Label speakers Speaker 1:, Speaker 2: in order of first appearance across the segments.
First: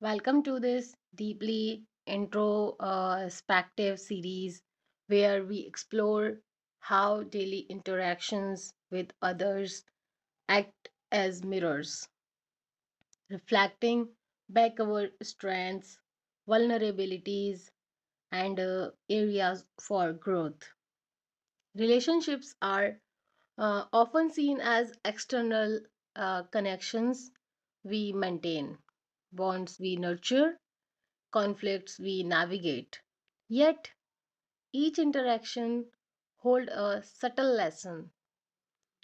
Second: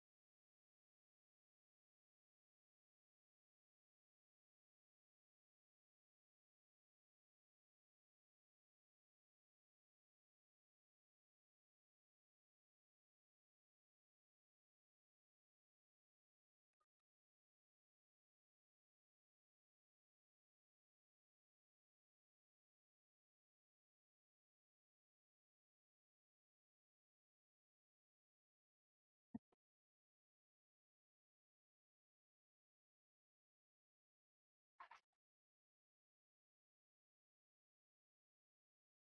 Speaker 1: Welcome to this deeply introspective series where we explore how daily interactions with others act as mirrors, reflecting back our strengths, vulnerabilities, and areas for growth. Relationships are often seen as external connections we maintain, bonds we nurture conflicts we navigate. Yet each interaction holds a subtle lesson.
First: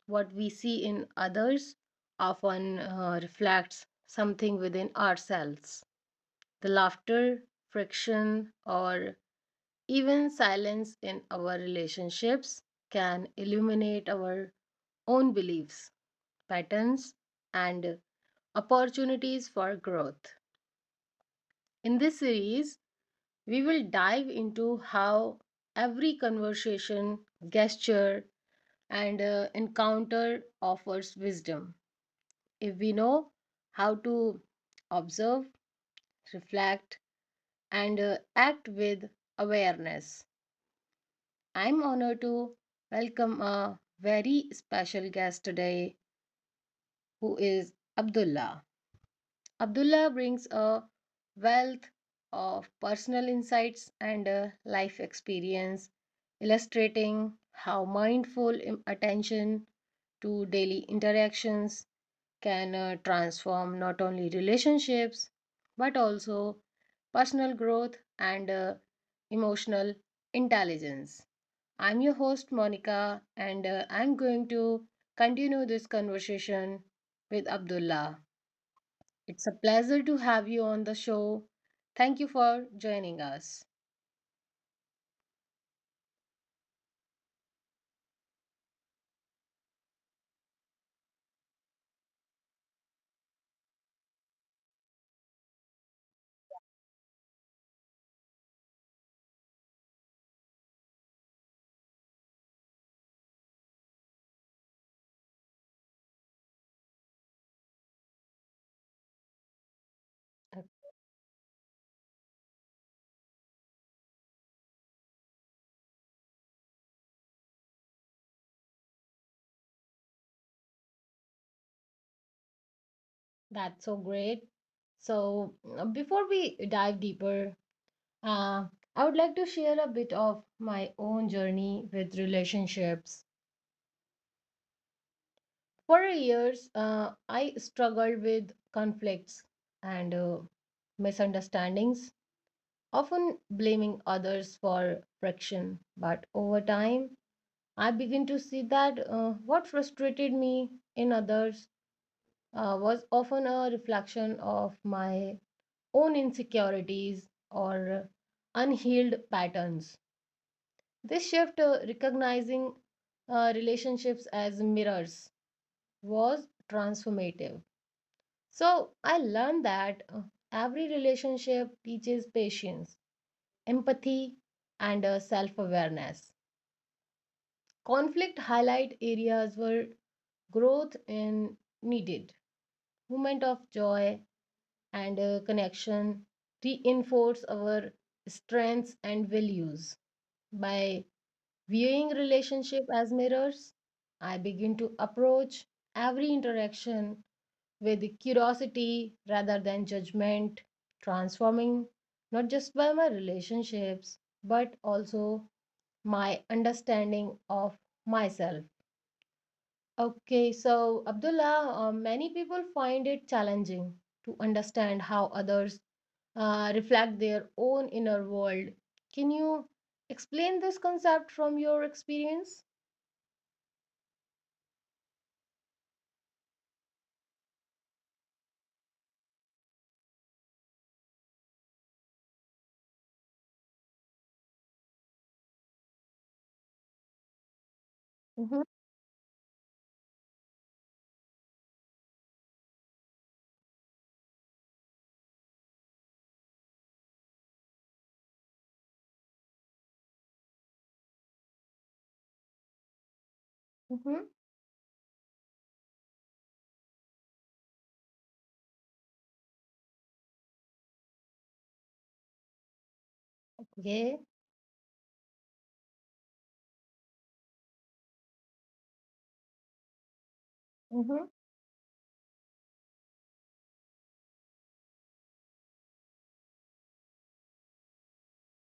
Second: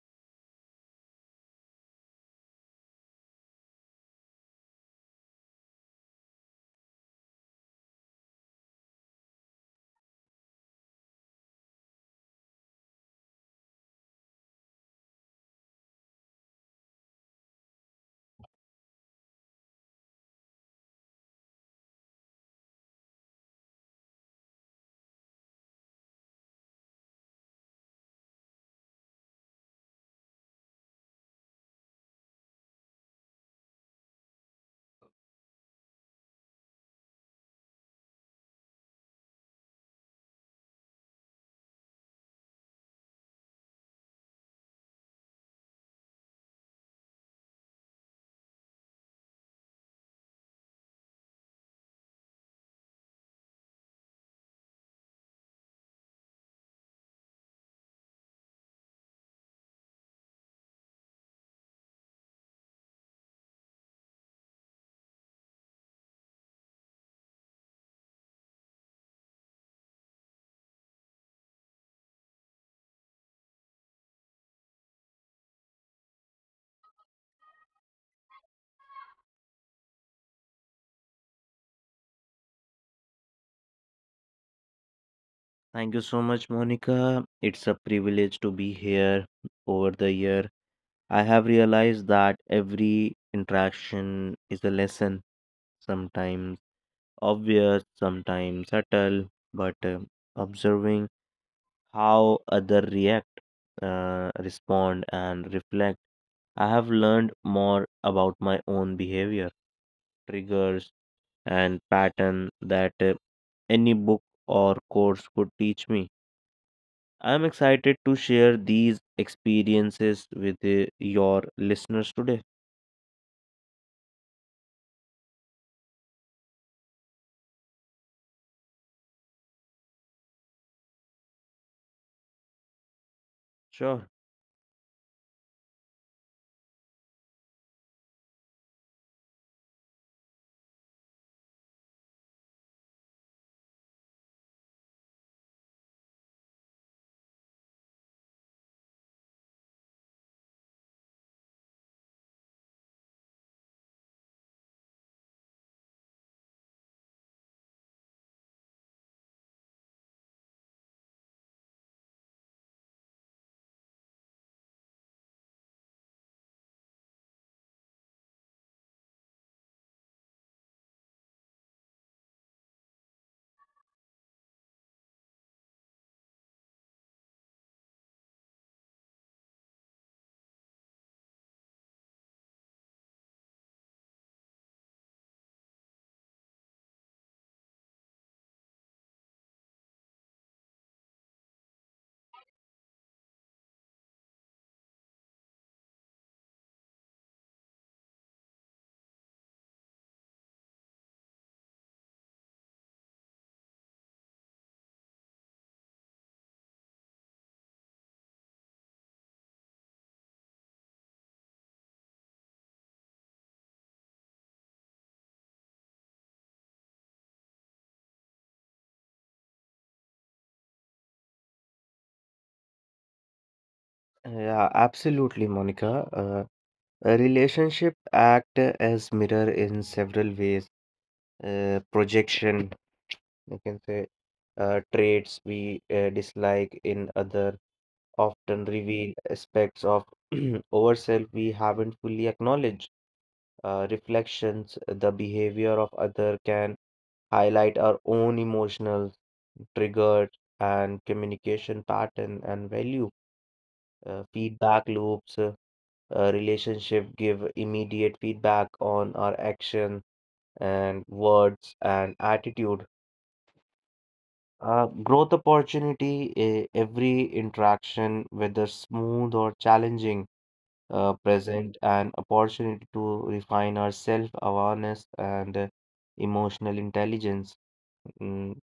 Speaker 1: What we see in others often reflects something within ourselves. The laughter, friction, or even silence in our relationships can illuminate our own beliefs, patterns, and opportunities for growth. In this series, we will dive into how every conversation, gesture, and encounter offers wisdom if we know how to observe, reflect, and act with awareness. I'm honored to welcome a very special guest today who is Abdullah. Abdullah brings a wealth of personal insights and life experience, illustrating how mindful attention to daily interactions can transform not only relationships but also personal growth and emotional intelligence. I'm your host, Monica, and I'm going to continue this conversation with Abdullah. It's a pleasure to have you on the show. Thank you for joining us.
Speaker 2: Thank you so much, Monica. It's a privilege to be here over the year. I have realized that every interaction is a lesson, sometimes obvious, sometimes subtle, but observing how other react, respond, and reflect, I have learned more about my own behavior,
Speaker 1: Uh,
Speaker 2: triggers, and pattern that any book or course could teach me. I'm excited to share these experiences with your listeners today.
Speaker 1: That's so great. So, before we dive deeper, uh, I would like to share a bit of my own journey with relationships.
Speaker 2: Sure.
Speaker 1: For years, I struggled with conflicts and misunderstandings, often blaming others for friction. But over time, I began to see that what frustrated me in others was often a reflection of my own insecurities or unhealed patterns. This shift, recognizing relationships as mirrors, was transformative. So I learned that every relationship teaches patience, empathy, and self-awareness. Conflict highlight areas where growth in needed, moment of joy, and connection reinforce our strengths and values. By viewing relationship as mirrors, I begin to approach every interaction with curiosity rather than judgment, transforming not just by my relationships but also my understanding of myself. Okay, so Abdullah, many people find it challenging to understand how others reflect their own inner world. Can you explain this concept from your experience?
Speaker 2: Yeah, absolutely, Monica. A relationship act as mirror in several ways. Projection, you can say, traits we dislike in other
Speaker 1: Mm-hmm.
Speaker 2: often reveal aspects of ourselves we haven't fully acknowledged. Reflections, the behavior of other can highlight our own emotional triggers and communication pattern and value
Speaker 1: Mm-hmm.
Speaker 2: feedback loops, relationship give immediate feedback on our action and words and attitude
Speaker 1: Okay.
Speaker 2: growth opportunity every interaction whether smooth or challenging
Speaker 1: Mm-hmm.
Speaker 2: present an opportunity to refine our self awareness and emotional intelligence. Mm,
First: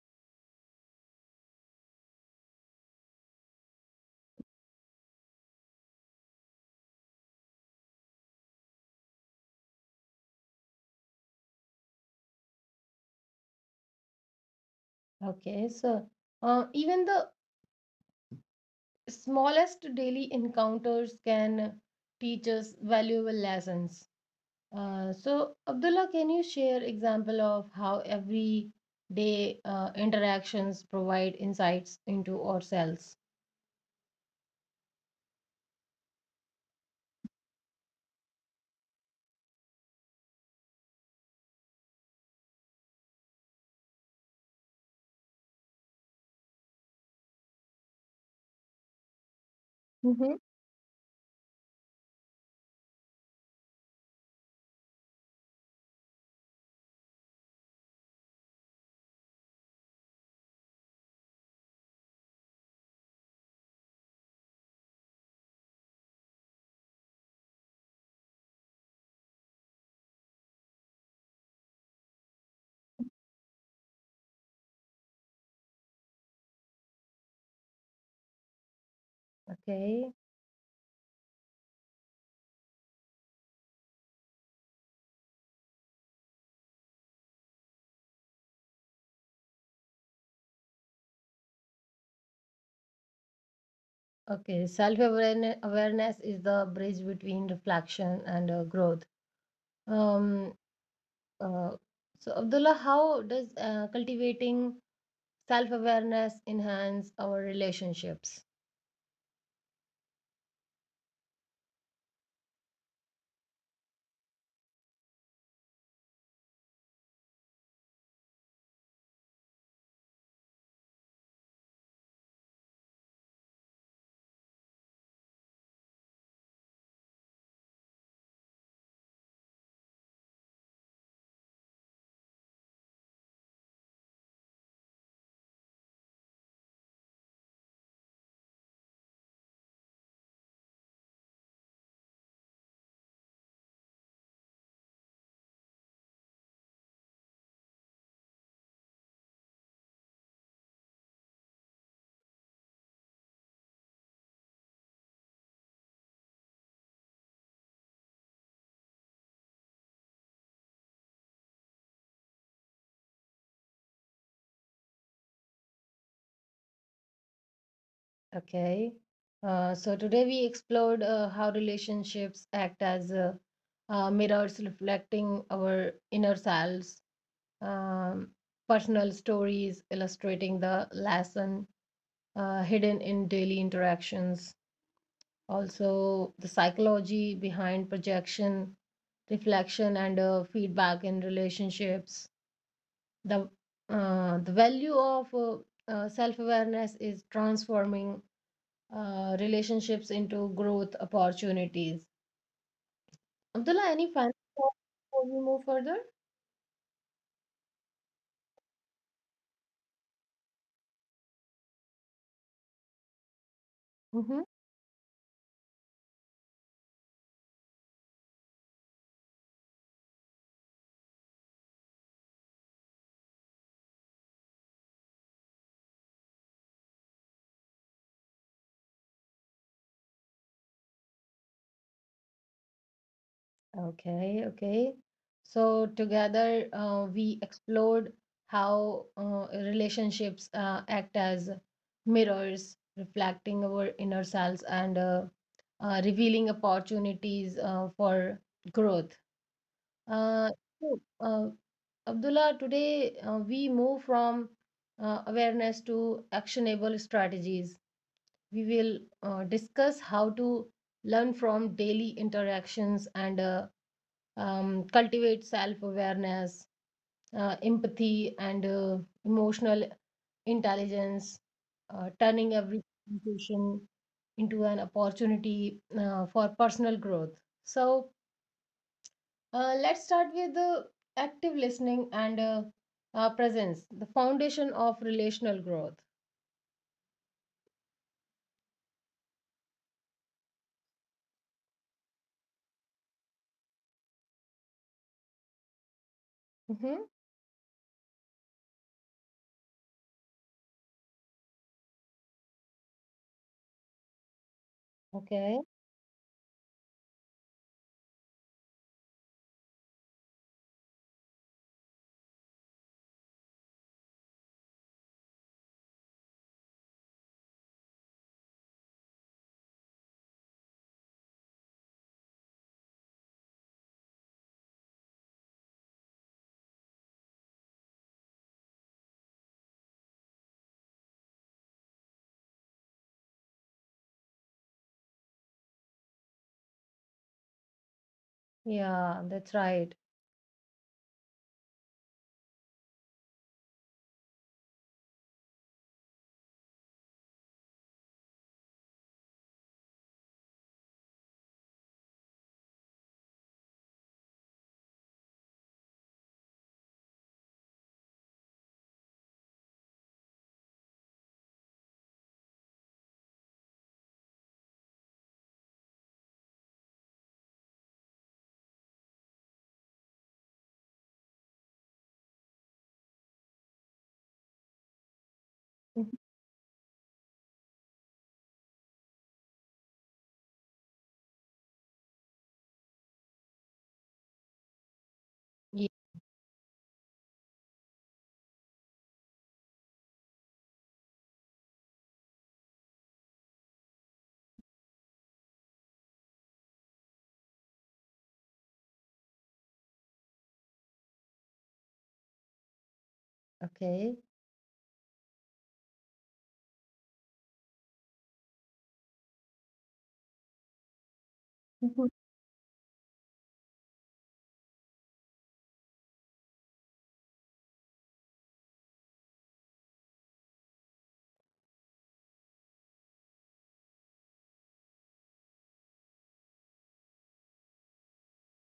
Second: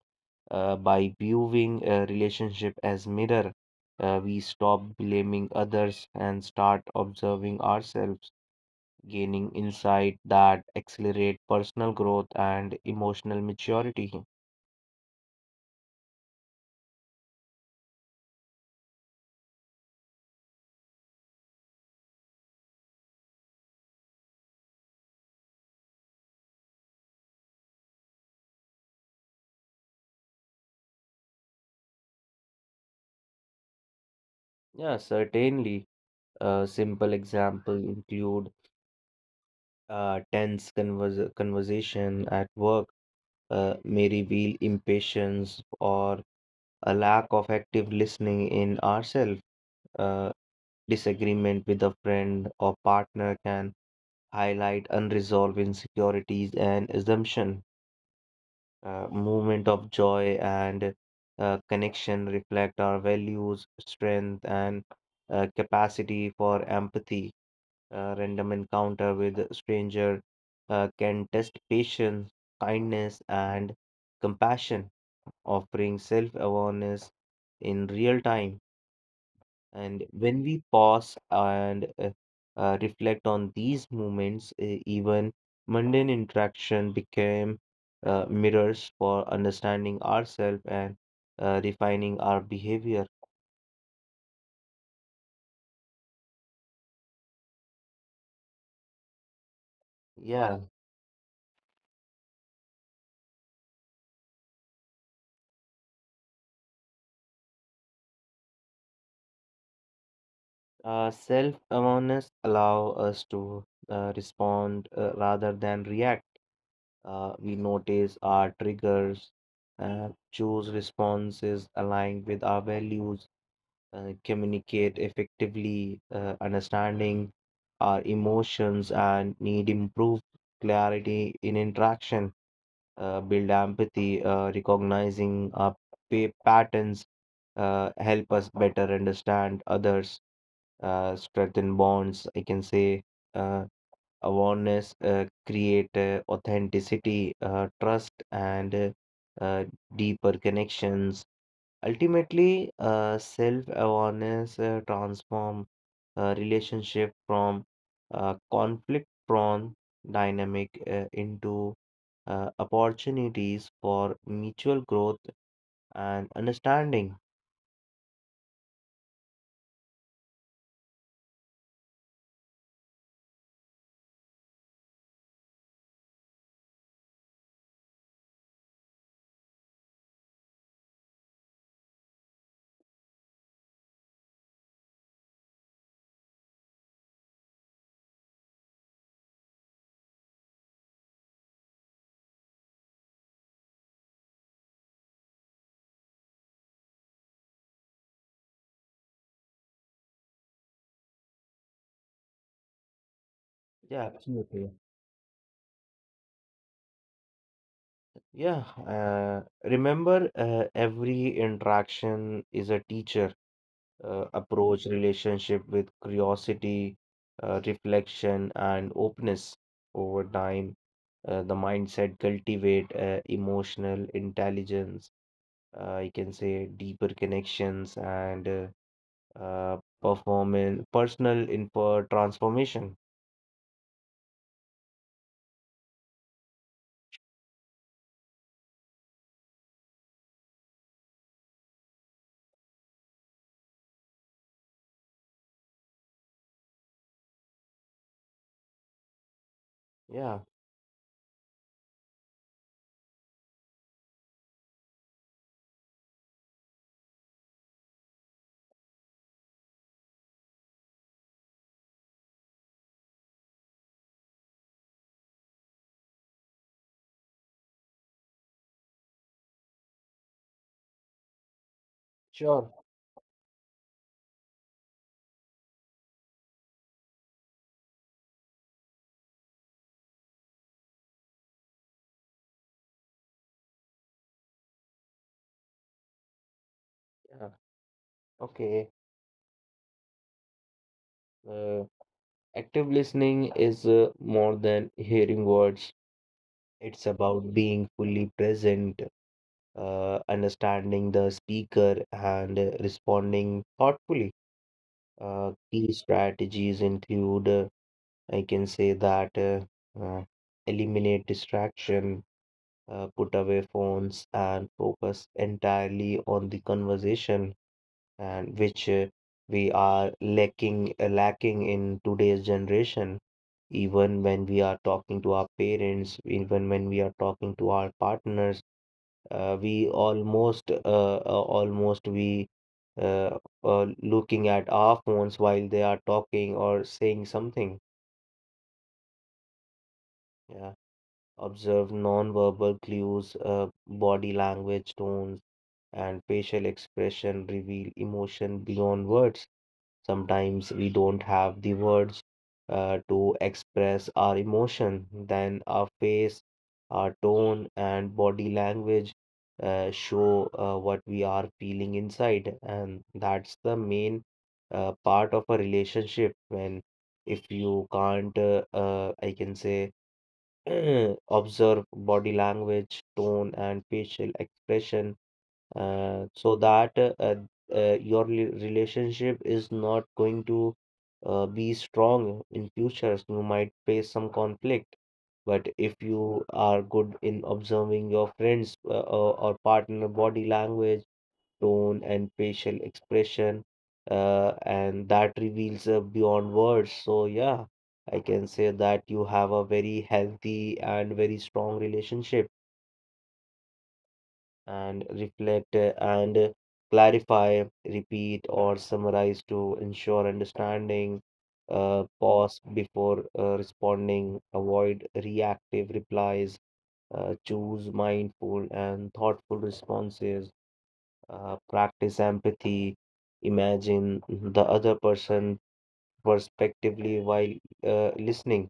Speaker 2: By viewing a relationship as mirror, we stop blaming others and start observing ourselves, gaining insight that accelerate personal growth and emotional maturity.
Speaker 1: Okay. So, even the smallest daily encounters can teach us valuable lessons. So, Abdullah, can you share example of how every day interactions provide insights into ourselves?
Speaker 2: Yeah, certainly. A simple example include tense conversation at work may reveal impatience or a lack of active listening in ourselves. Uh,
Speaker 1: Mm-hmm.
Speaker 2: Disagreement with a friend or partner can highlight unresolved insecurities and assumption. Moment of joy and connection reflect our values, strength, and capacity for empathy. Random encounter with a stranger can test patience, kindness, and compassion, offering self-awareness in real time. And
Speaker 1: Okay.
Speaker 2: when we pause and reflect on these moments, even mundane interaction became mirrors for understanding ourselves and refining our behavior.
Speaker 1: Okay, self awareness is the bridge between reflection and growth.
Speaker 2: Yeah,
Speaker 1: Um, uh, so, Abdullah, how does cultivating self awareness enhance our relationships?
Speaker 2: uh, self-awareness allow us to respond rather than react. We notice our triggers, choose responses aligned with our values communicate effectively, understanding our emotions, and need improved clarity in interaction, build empathy, recognizing our patterns, help us better understand others, strengthen bonds. I can say uh, awareness, create authenticity, trust, and uh, deeper connections. Ultimately, self-awareness transform relationship from conflict-prone dynamic into opportunities for mutual growth and understanding.
Speaker 1: Okay, so today we explored how relationships act as mirrors reflecting our inner selves, um, personal stories illustrating the lesson hidden in daily interactions, also the psychology behind projection reflection and feedback in relationships, the value of self-awareness is transforming relationships into growth opportunities. Abdullah,
Speaker 2: Yeah,
Speaker 1: any final
Speaker 2: absolutely.
Speaker 1: thoughts before we move further?
Speaker 2: Yeah. Remember, every interaction is a teacher.
Speaker 1: Mhm.
Speaker 2: Approach relationship with curiosity, reflection, and openness over time the mindset cultivate emotional intelligence I can say deeper connections and performance personal info transformation.
Speaker 1: Okay, okay. So together we explored how relationships act as mirrors, reflecting our inner selves and revealing opportunities for growth.
Speaker 2: Yeah.
Speaker 1: Uh, so, Abdullah, today we move from awareness to actionable strategies. We will discuss how to learn from daily interactions and cultivate self awareness, empathy, and emotional intelligence, turning
Speaker 2: Sure.
Speaker 1: every situation into an opportunity for personal growth. So, let's start with the active listening and presence, the foundation of relational growth.
Speaker 2: Yeah. Okay uh, active listening is more than hearing words. It's
Speaker 1: Hmm.
Speaker 2: about being fully present, understanding the speaker and responding thoughtfully.
Speaker 1: Okay.
Speaker 2: Key strategies include I can say that uh, eliminate distraction, put away phones, and focus entirely on the conversation, and which we are lacking in today's generation. Even when we are talking to our parents, even when we are talking to our partners, we almost almost we uh, looking at our phones while they are talking or saying something.
Speaker 1: Yeah, that's right.
Speaker 2: Yeah. Observe non-verbal clues, body language, tones, and facial expression reveal emotion beyond words. Sometimes we don't have the words to express our emotion. Then our face, our tone, and body language show what we are feeling inside, and that's the main part of a relationship. When if you can't, I can say, observe body language, tone, and facial expression
Speaker 1: Mhm.
Speaker 2: so that your relationship is not going to be strong in futures. You might face some conflict, but
Speaker 1: Yeah.
Speaker 2: if you are good in observing your friends or partner body language, tone, and facial expression, and that reveals beyond words. So, yeah, I can say that you have a very healthy and very strong relationship,
Speaker 1: Okay.
Speaker 2: and reflect and clarify, repeat, or summarize to ensure understanding.
Speaker 1: Mhm.
Speaker 2: Pause before responding, avoid reactive replies, choose mindful and thoughtful responses. Practice empathy, imagine the other person perspectively while listening.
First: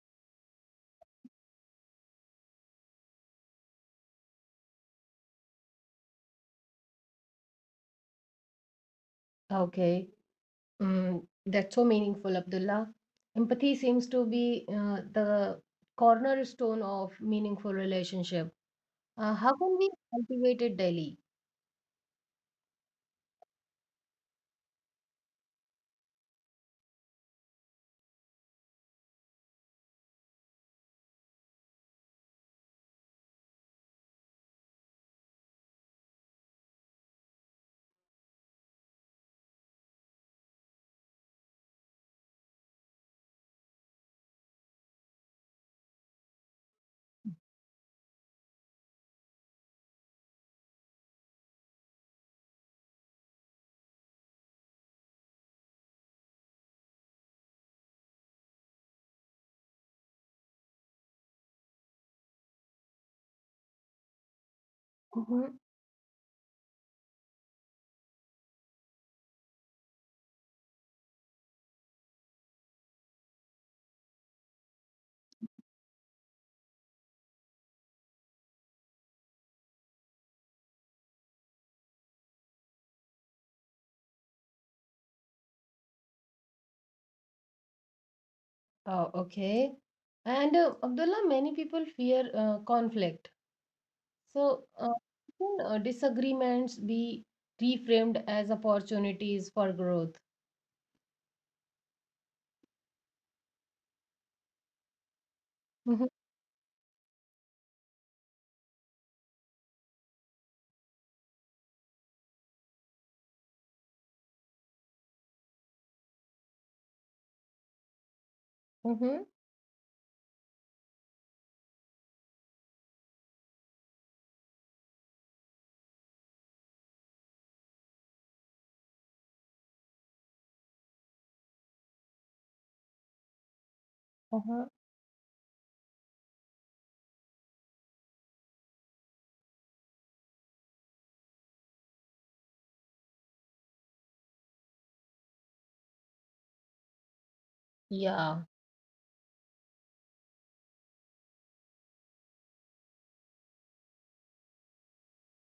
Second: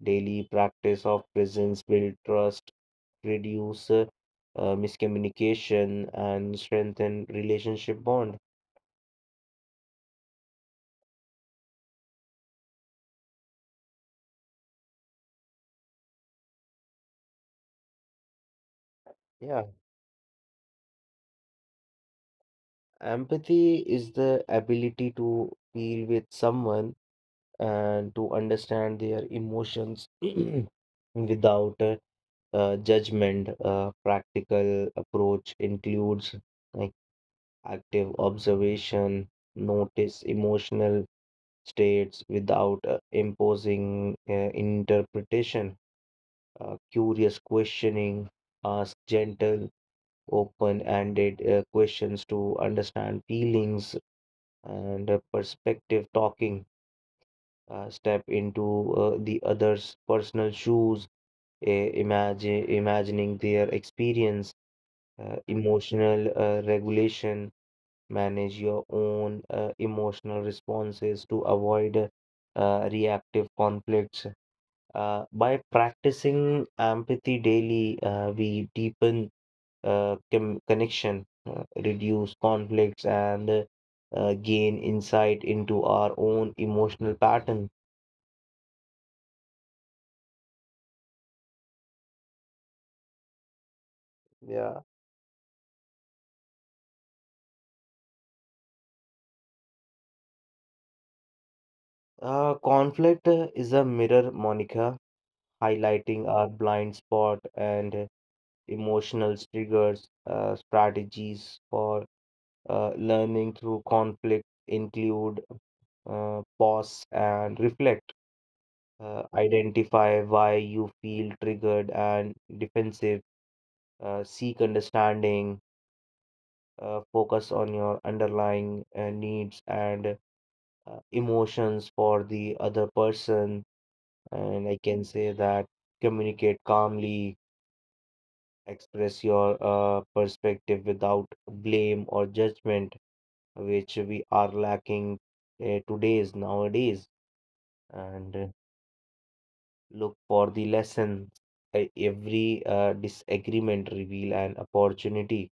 Speaker 2: Daily practice of presence build trust, reduce miscommunication, and strengthen relationship bond.
Speaker 1: Okay. Mm, that's so meaningful, Abdullah. Empathy seems to be the cornerstone of meaningful relationship. How
Speaker 2: Yeah,
Speaker 1: can we cultivate it daily?
Speaker 2: empathy is the ability to feel with someone and to understand their emotions without judgment. Practical approach includes uh, active observation, notice emotional states without imposing interpretation, curious questioning, ask gentle, open ended questions to understand feelings and perspective talking. Step into the other's personal shoes, imagine imagining their experience,
Speaker 1: Hmm.
Speaker 2: emotional regulation, manage your own emotional responses to avoid reactive conflicts. By practicing empathy daily, we deepen connection, reduce conflicts, and gain insight into our own emotional pattern.
Speaker 1: Oh, okay. And Abdullah, many people fear conflict. So,
Speaker 2: Yeah.
Speaker 1: uh, can uh, disagreements be reframed as opportunities for growth?
Speaker 2: Conflict is a mirror, Monica,
Speaker 1: Hmm.
Speaker 2: highlighting our blind spot and emotional triggers. Strategies for learning through conflict include pause and reflect.
Speaker 1: Hmm.
Speaker 2: Identify why you feel triggered and defensive. Seek understanding. Focus on your underlying needs and emotions for the other person. And
Speaker 1: Uh-huh.
Speaker 2: I can say that communicate calmly, express your perspective without blame or judgment which we are lacking today's nowadays and
Speaker 1: Yeah.
Speaker 2: look for the lessons. Every disagreement reveal an opportunity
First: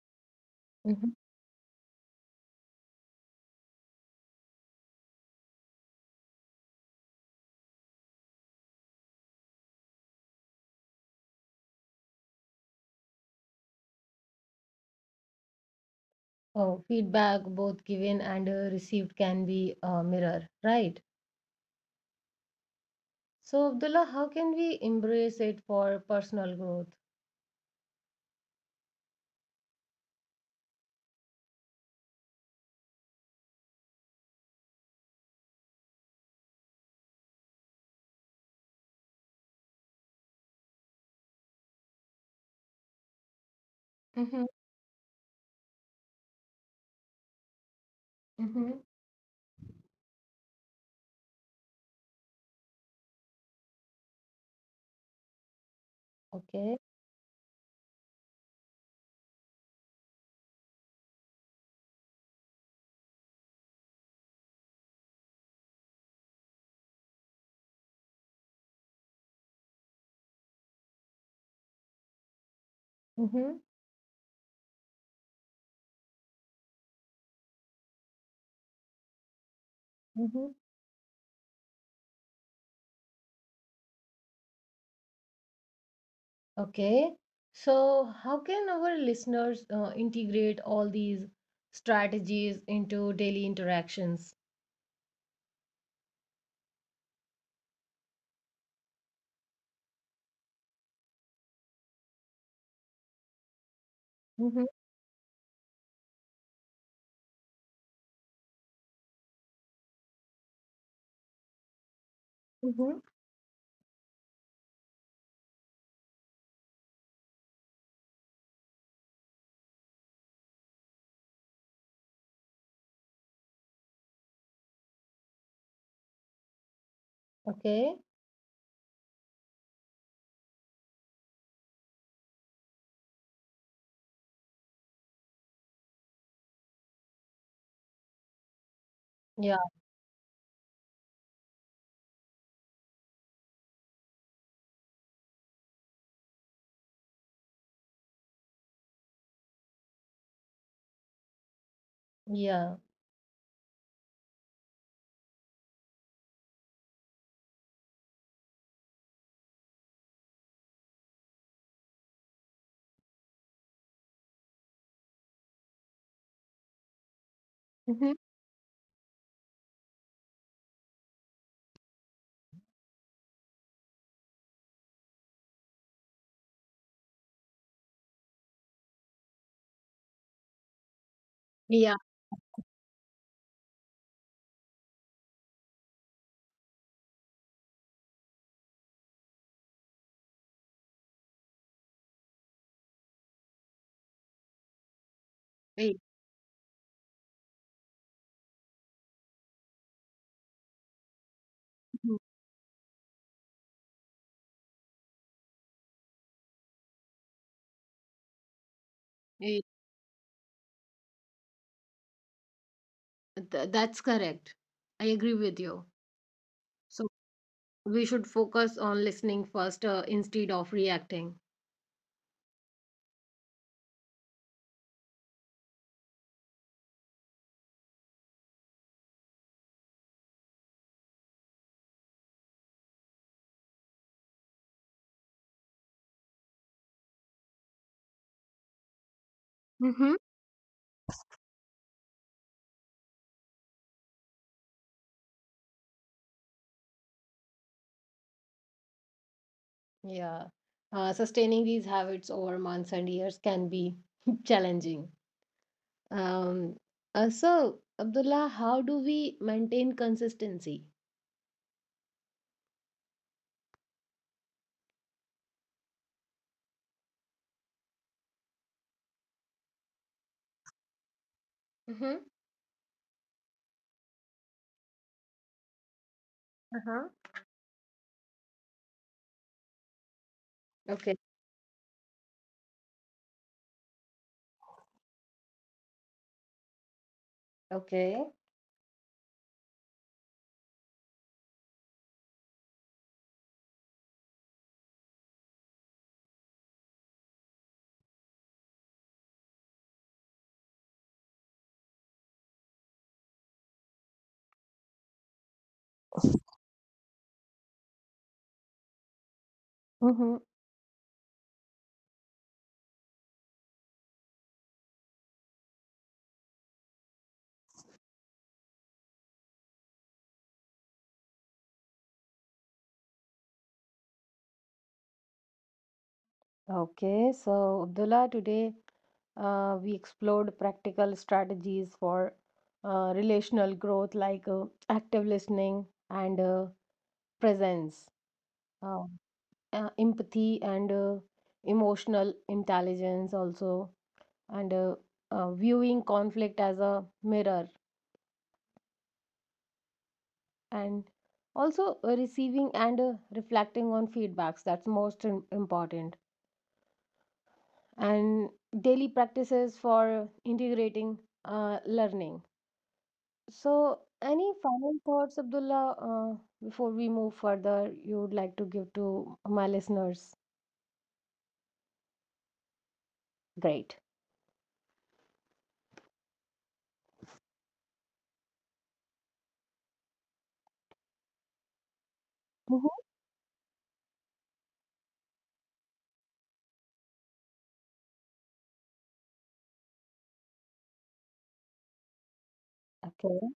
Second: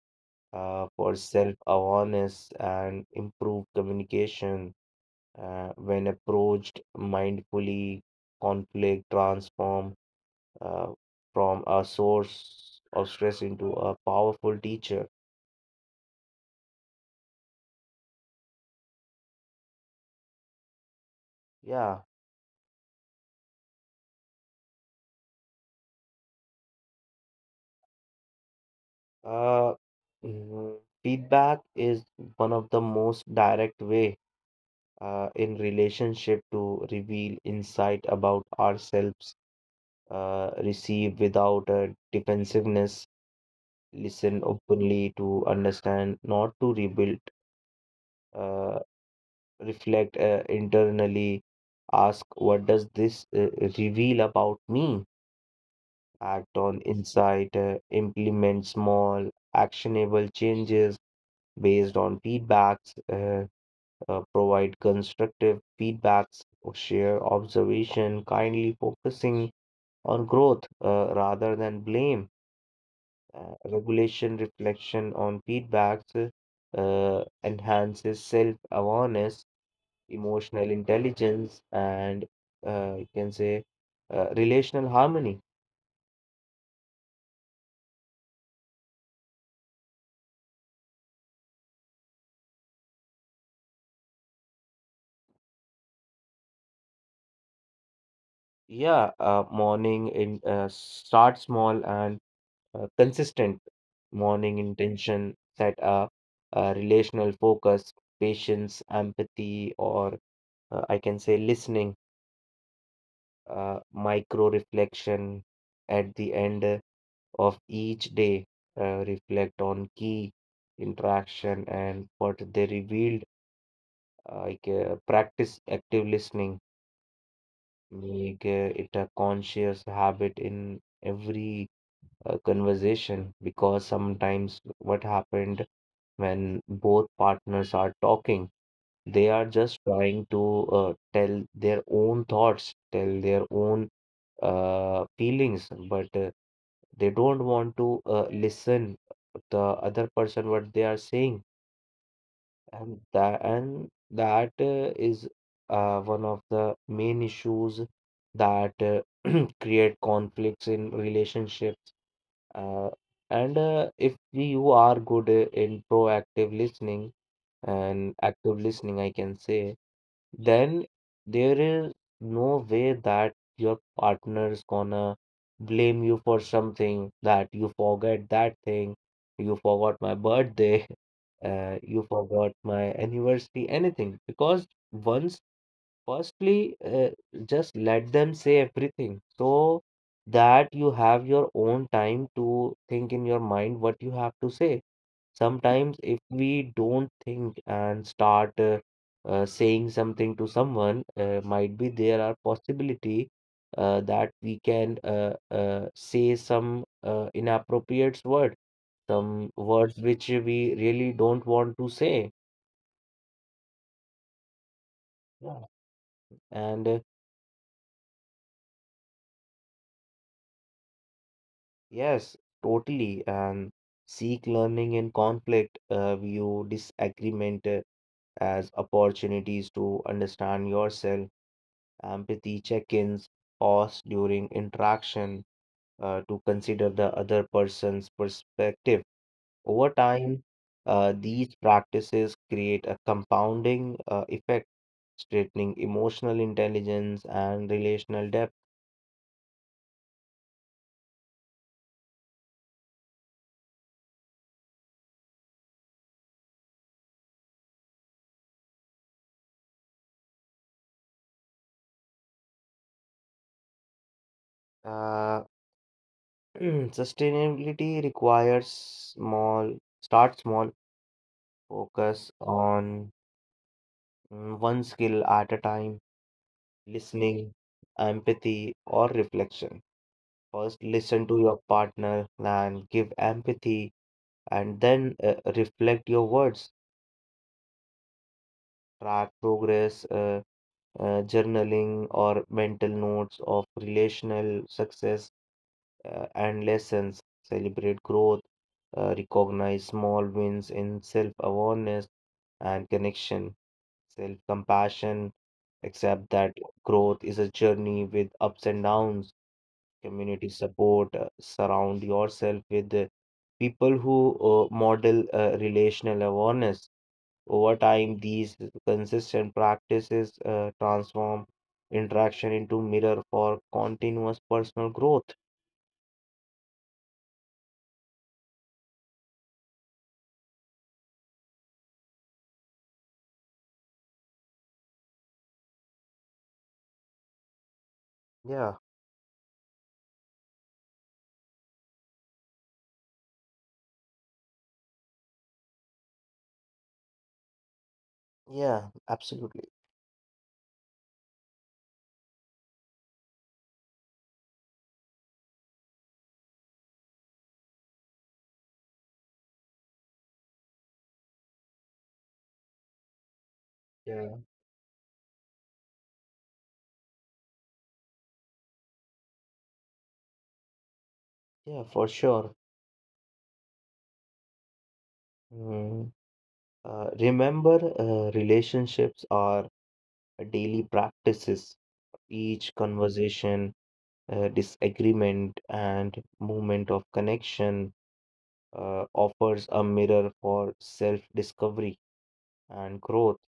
Speaker 2: for
Speaker 1: Hmm.
Speaker 2: self-awareness and improved communication. When approached mindfully conflict transform uh, from a source of stress into a powerful teacher.
Speaker 1: Oh, feedback, both given and received, can be a mirror, right?
Speaker 2: Yeah.
Speaker 1: So, Abdullah, how can we embrace it for personal growth?
Speaker 2: Uh, mm, Feedback is one of the most direct way in relationship to reveal insight about ourselves, receive without defensiveness, listen
Speaker 1: Mm-hmm.
Speaker 2: openly to understand, not to rebuild, uh,
Speaker 1: Mm-hmm.
Speaker 2: reflect internally, ask what does this reveal about me? Act
Speaker 1: Okay.
Speaker 2: on insight, implement small actionable changes based on feedbacks. Provide constructive feedbacks, or share observation, kindly focusing on growth rather than blame.
Speaker 1: Mm-hmm.
Speaker 2: Regulation reflection on feedbacks enhances self awareness,
Speaker 1: Mm-hmm.
Speaker 2: emotional intelligence, and you can say relational harmony.
Speaker 1: Okay. So, how can our listeners integrate all these strategies into daily interactions?
Speaker 2: Yeah, morning in start small and consistent morning
Speaker 1: Mm-hmm.
Speaker 2: intention set a relational focus, patience, empathy, or I can say listening.
Speaker 1: Mm-hmm.
Speaker 2: Micro reflection at the end of each day, reflect on key interaction and what they revealed, like practice active listening,
Speaker 1: Okay.
Speaker 2: make it a conscious habit in every conversation, because sometimes what happened when both partners are talking, they are
Speaker 1: Yeah.
Speaker 2: just trying to tell their own thoughts, tell their own feelings, but they don't want to listen the other person what they are saying,
Speaker 1: Yeah.
Speaker 2: and that is one of the main issues that create conflicts in relationships. Uh, and if you are good in proactive listening
Speaker 1: Mm-hmm.
Speaker 2: and active listening, I can say, then there is no way that your partner is gonna blame you for something that you forget that thing, you forgot my birthday,
Speaker 1: Yeah,
Speaker 2: you forgot my anniversary, anything. Because once, firstly, just let them say everything so that you have your own time to think in your mind what you have to say.
Speaker 1: right.
Speaker 2: Sometimes, if we don't think and start saying something to someone, might be
Speaker 1: Mhm.
Speaker 2: there are possibility that we can say some inappropriate word, some
Speaker 1: Eh,
Speaker 2: words which we really don't want to say.
Speaker 1: that's correct. I agree with
Speaker 2: Yeah.
Speaker 1: you.
Speaker 2: And
Speaker 1: So we should focus on listening first instead of reacting.
Speaker 2: yes, totally. And seek learning in conflict, view disagreement as opportunities to understand yourself. Empathy check-ins, pause during interaction to consider the other person's perspective. Over time, these practices create a compounding effect, strengthening emotional intelligence and relational depth.
Speaker 1: Yeah. Sustaining these habits over months and years can be challenging. Um, so, Abdullah, how do we maintain consistency?
Speaker 2: Uh, sustainability requires small, start small,
Speaker 1: Mm-hmm.
Speaker 2: focus on one skill at a time,
Speaker 1: Uh-huh.
Speaker 2: listening, empathy, or reflection. First,
Speaker 1: Okay.
Speaker 2: listen to your partner and give empathy, and then reflect your words.
Speaker 1: Okay.
Speaker 2: Track progress, journaling, or mental notes of relational success and lessons. Celebrate growth, recognize small wins in self awareness and connection, self compassion. Accept that growth is a journey with ups and downs.
Speaker 1: Mm-hmm.
Speaker 2: Community support, surround yourself with people who model relational awareness. Over time, these consistent practices transform interaction into mirror for continuous personal growth.
Speaker 1: Okay, so Abdullah, today we explored practical strategies for relational growth like active listening and presence,
Speaker 2: Yeah,
Speaker 1: uh, empathy, and emotional intelligence, also and viewing conflict as a mirror,
Speaker 2: yeah, absolutely.
Speaker 1: and also receiving and reflecting on feedbacks, that's most important, and daily practices for integrating learning. So any
Speaker 2: Yeah.
Speaker 1: final thoughts, Abdullah, before we move further you would like to give to my listeners?
Speaker 2: Yeah, for sure.
Speaker 1: Great.
Speaker 2: Mm. Remember, relationships are daily practices. Each Mm.
Speaker 1: Mhm.
Speaker 2: conversation, disagreement and movement of connection offers a mirror for self-discovery and growth.
Speaker 1: Okay.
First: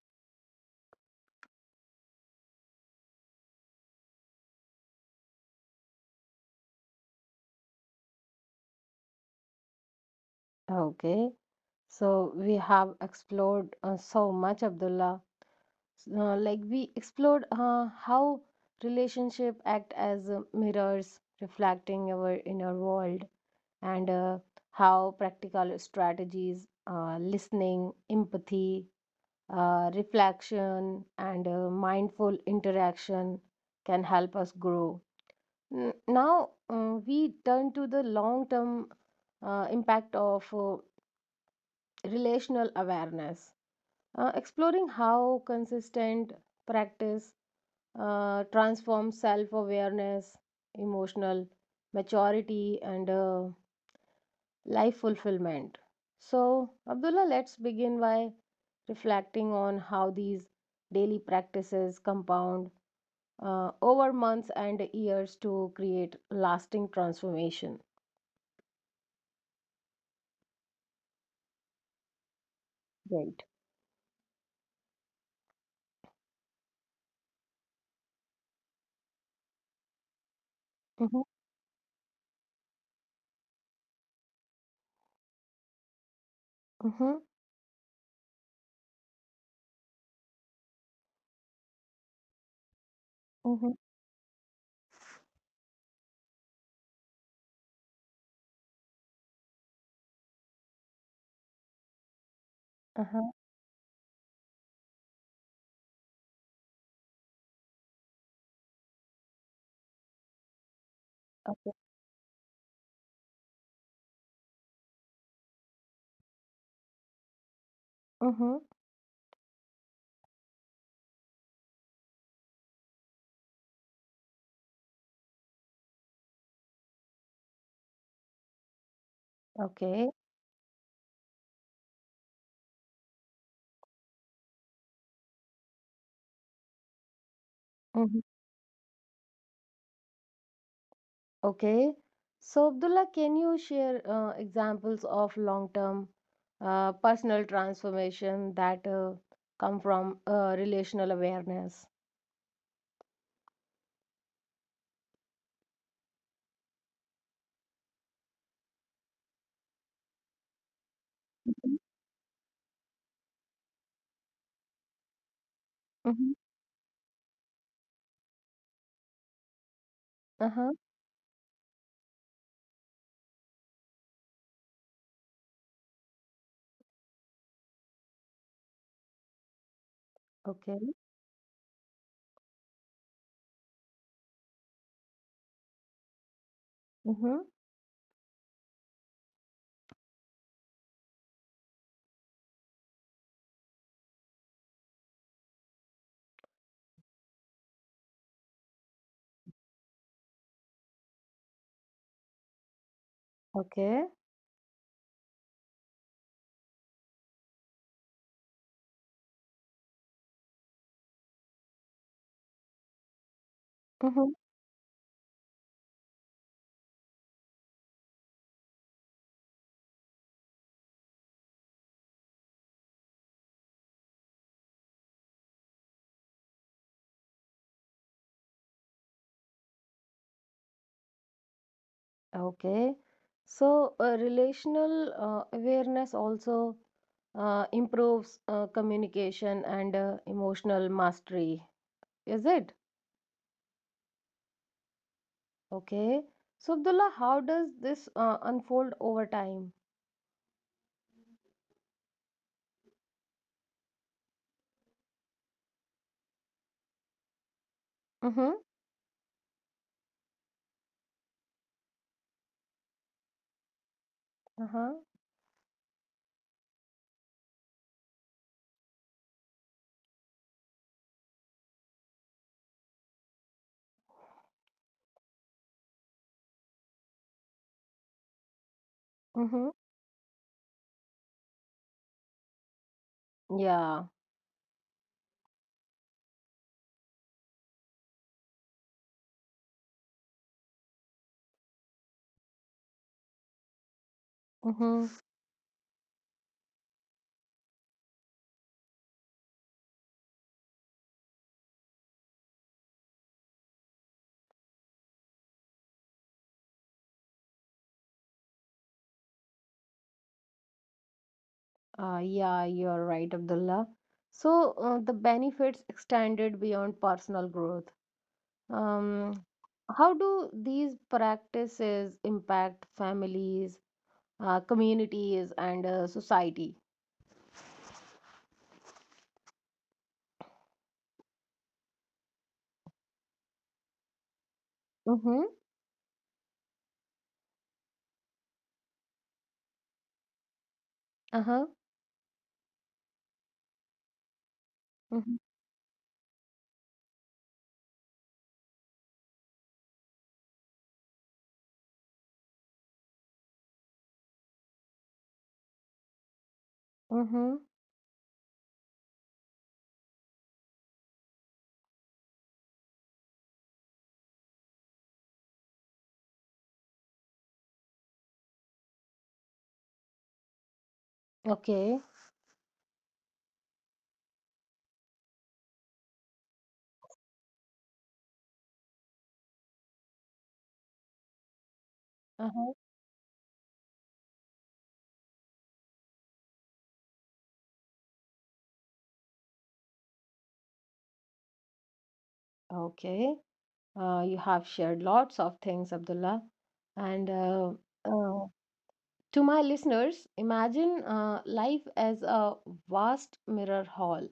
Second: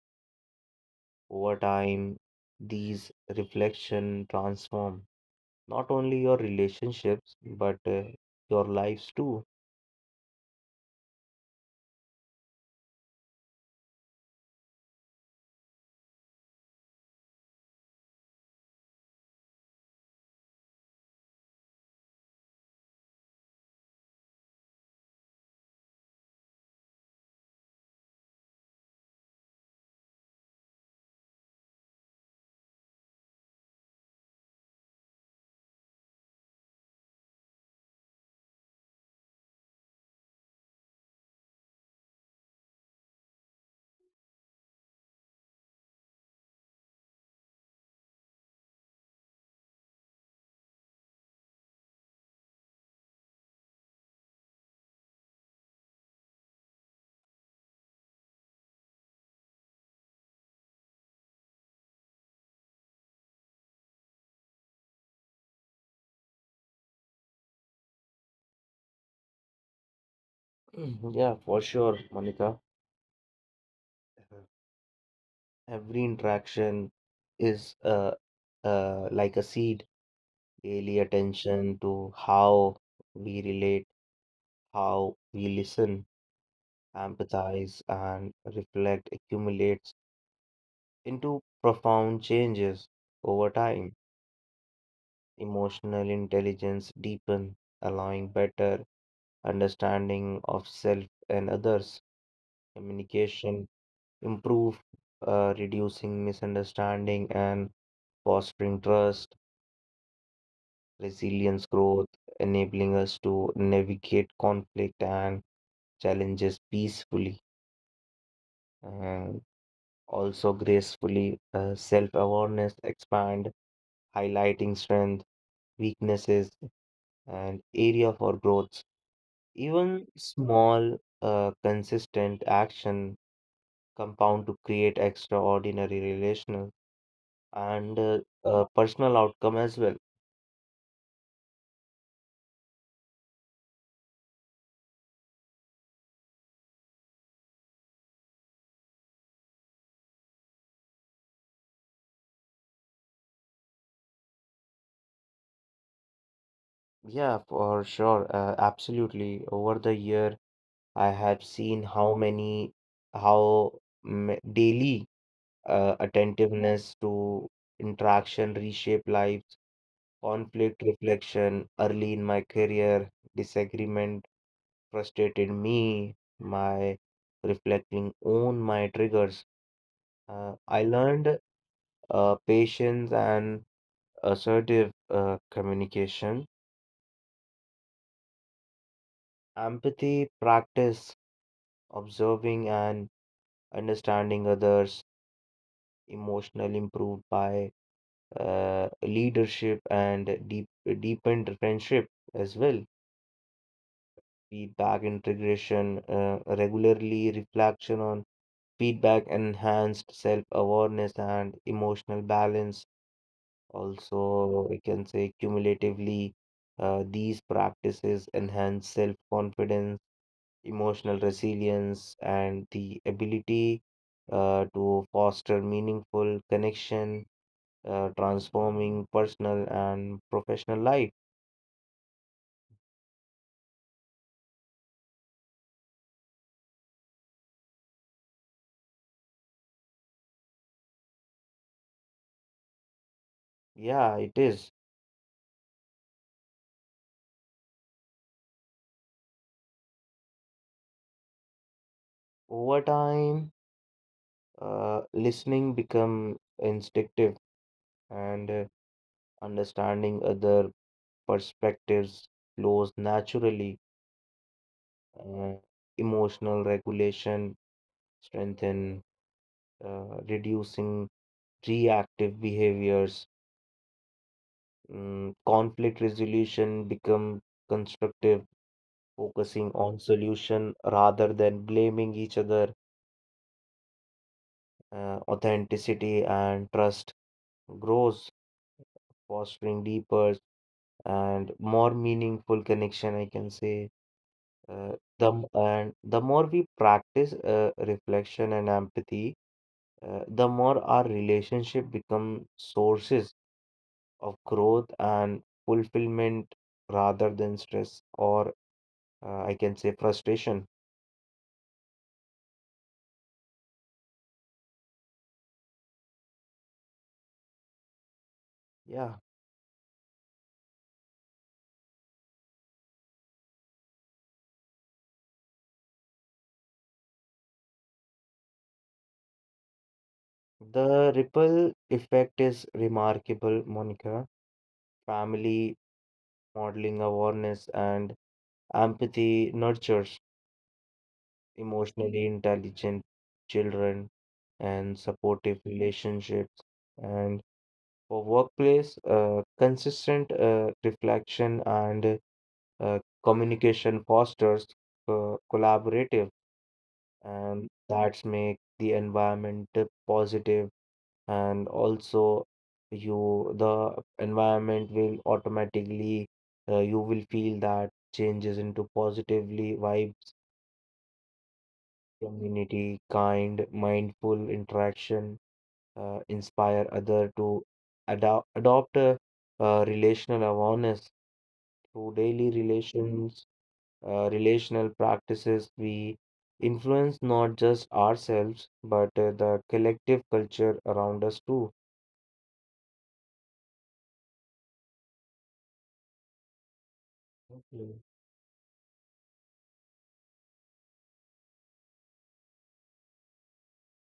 Speaker 2: Over time, these reflection transform not only your relationships but your lives too.
Speaker 1: Okay, so we have explored so much, Abdullah. Like we explored how relationship act as mirrors reflecting our inner world, and how practical strategies, listening, empathy, reflection, and mindful interaction, can help us grow. Now we turn to the long term impact of relational awareness, exploring how consistent practice transforms self awareness, emotional maturity, and life fulfillment. So, Abdullah, let's begin by reflecting on how these daily practices compound over months and years to create lasting transformation.
Speaker 2: Mhm, yeah for sure, Monica,
Speaker 1: Right.
Speaker 2: every interaction is like a seed. Daily
Speaker 1: Mm-hmm.
Speaker 2: attention to how we relate, how we listen,
Speaker 1: Mm-hmm.
Speaker 2: empathize, and reflect accumulates into profound changes over
Speaker 1: Mm-hmm.
Speaker 2: time. Emotional intelligence deepens, allowing better understanding of self and others.
Speaker 1: Uh-huh.
Speaker 2: Communication improve, reducing misunderstanding and fostering trust. Resilience
Speaker 1: Okay.
Speaker 2: growth, enabling us to navigate conflict and challenges peacefully.
Speaker 1: Mm-hmm.
Speaker 2: And also gracefully, self-awareness expand, highlighting strength, weaknesses, and area for growth. Even
Speaker 1: Okay.
Speaker 2: small, consistent action compound to create extraordinary relational and uh,
Speaker 1: Mm-hmm.
Speaker 2: uh, personal outcome as well.
Speaker 1: Okay. So, Abdullah, can you share examples of long-term personal transformation that come from relational awareness?
Speaker 2: Yeah, for sure, absolutely. Over the year, I have seen how many, how m daily
Speaker 1: Mm-hmm.
Speaker 2: attentiveness to interaction reshape lives.
Speaker 1: Uh-huh.
Speaker 2: Conflict reflection early in my career, disagreement frustrated me, my reflecting on my triggers. I
Speaker 1: Okay.
Speaker 2: learned patience and assertive communication,
Speaker 1: Mm-hmm.
Speaker 2: empathy practice, observing and understanding others, emotional improved by leadership and deepened friendship as well.
Speaker 1: Okay.
Speaker 2: Feedback integration, regularly reflection on feedback enhanced self awareness and emotional balance.
Speaker 1: Mm-hmm.
Speaker 2: Also, we can say cumulatively, these practices enhance self-confidence, emotional resilience, and the ability to foster meaningful connection, transforming personal and professional life.
Speaker 1: Okay. So, relational awareness also improves communication and emotional mastery, is it?
Speaker 2: Yeah, it is.
Speaker 1: Okay. So, Abdullah, how does this unfold over time?
Speaker 2: Over time, listening become instinctive and
Speaker 1: Mm-hmm.
Speaker 2: uh, understanding other perspectives flows naturally.
Speaker 1: Uh-huh.
Speaker 2: uh, Emotional regulation, strengthen, reducing reactive behaviors, conflict resolution become constructive,
Speaker 1: Mm-hmm.
Speaker 2: focusing on solution rather than blaming each other,
Speaker 1: Yeah.
Speaker 2: authenticity and trust grows, fostering deeper and more meaningful connection, I can say.
Speaker 1: Mm-hmm.
Speaker 2: Uh, and the more we practice reflection and empathy, the more our relationship become sources of growth and fulfillment rather than stress or I can say frustration.
Speaker 1: Yeah, you're right, Abdullah. So, the benefits extended beyond personal growth.
Speaker 2: Yeah,
Speaker 1: Um, how do these practices impact families, communities, and society?
Speaker 2: the ripple effect is remarkable, Monica.
Speaker 1: Mm-hmm.
Speaker 2: Family modeling awareness and empathy nurtures
Speaker 1: Uh-huh.
Speaker 2: emotionally intelligent children and
Speaker 1: Mm-hmm.
Speaker 2: supportive relationships, and for workplace consistent reflection and communication fosters collaborative,
Speaker 1: Mm-hmm.
Speaker 2: and that's make the environment positive, and also you the environment will automatically you will feel that changes into positively vibes.
Speaker 1: Okay.
Speaker 2: Community kind mindful interaction inspire other to adopt a, relational awareness through daily
Speaker 1: Uh-huh.
Speaker 2: relations, relational practices, we influence not just ourselves, but the collective culture around us too.
Speaker 1: Okay. You have shared lots of things, Abdullah. And
Speaker 2: Okay.
Speaker 1: uh, To my listeners, imagine life as a vast mirror hall.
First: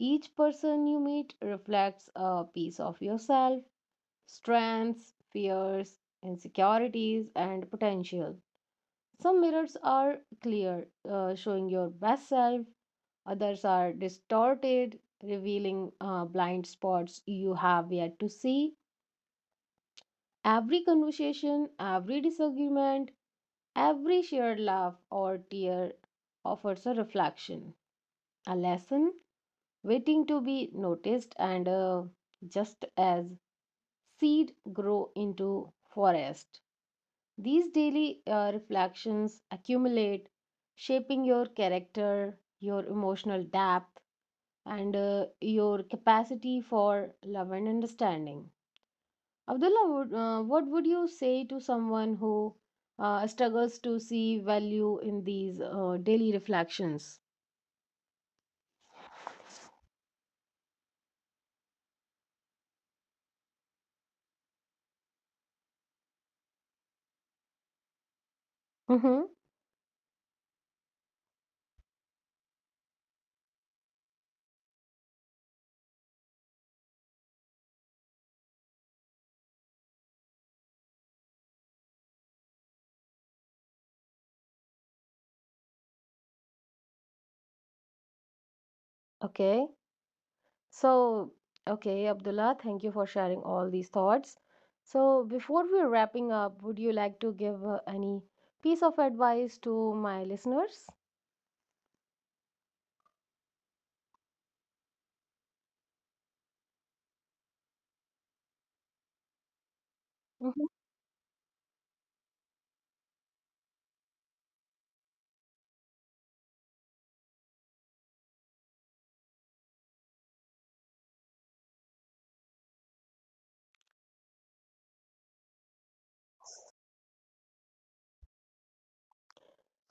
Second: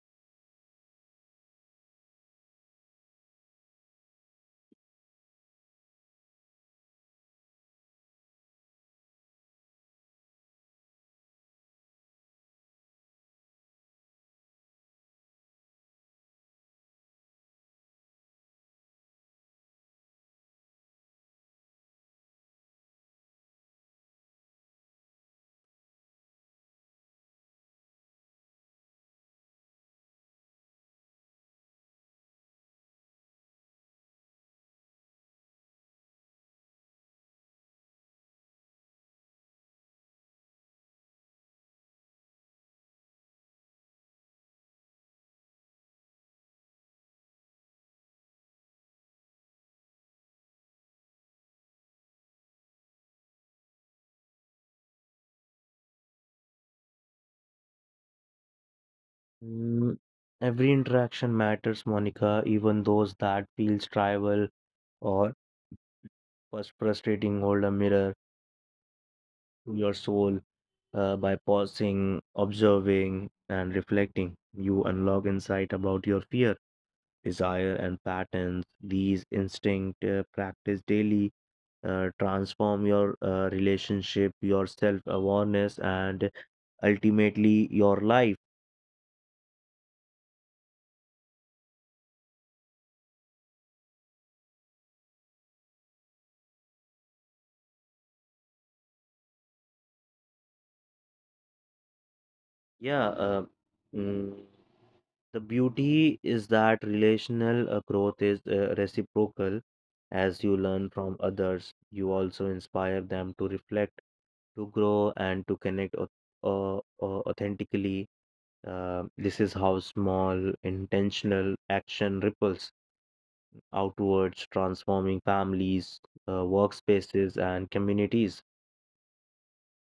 Speaker 1: Each person you meet reflects a piece of yourself, strengths, fears, insecurities, and potential. Some mirrors are clear, showing your best self, others are distorted, revealing blind spots you have yet to see. Every conversation, every disagreement, every shared laugh or tear offers a reflection, a lesson waiting to be noticed, and just as seed grow into forest, these daily reflections accumulate, shaping your character, your emotional depth, and your capacity for love and understanding. Abdullah, what would you say to someone who struggles to see value in these daily reflections?
Speaker 2: Mm, every interaction matters, Monica, even those that feels tribal or frustrating. Hold a mirror
Speaker 1: Mm-hmm.
Speaker 2: to your soul. By pausing, observing, and reflecting, you unlock insight about your fear, desire, and patterns. These instinct practice daily transform your relationship, your self awareness, and ultimately your life.
Speaker 1: Okay. So, okay, Abdullah, thank you for sharing all these thoughts. So, before we're wrapping up, would you like to give any piece of advice to my listeners?
Speaker 2: Yeah. Mm, The beauty is that relational growth is reciprocal. As you
Speaker 1: Mhm.
Speaker 2: learn from others, you also inspire them to reflect, to grow, and to connect uh, authentically. This is how small, intentional action ripples outwards, transforming families, workspaces, and communities.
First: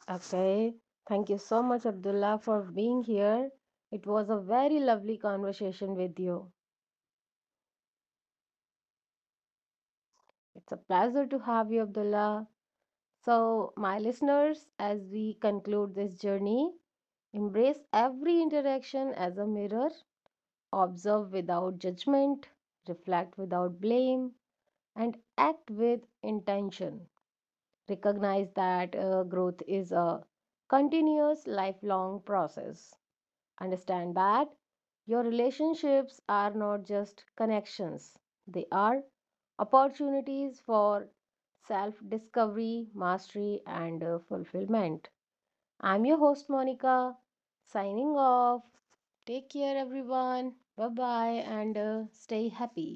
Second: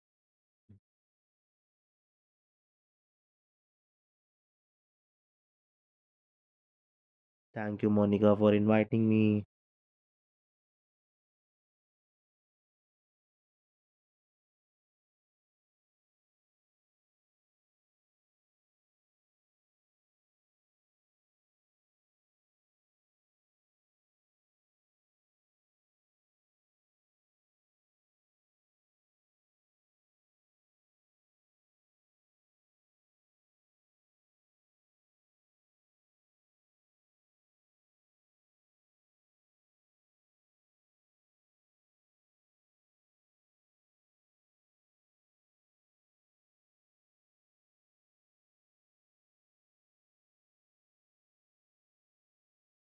Speaker 1: Okay. Thank you so much, Abdullah, for being here. It was a very lovely conversation with you.
Speaker 2: Thank you, Monica, for inviting me.
Speaker 1: It's a pleasure to have you, Abdullah. So, my listeners, as we conclude this journey, embrace every interaction as a mirror, observe without judgment, reflect without blame, and act with intention. Recognize that growth is a continuous lifelong process. Understand that your relationships are not just connections, they are opportunities for self discovery, mastery, and fulfillment. I'm your host, Monica, signing off. Take care, everyone. Bye bye, and stay happy.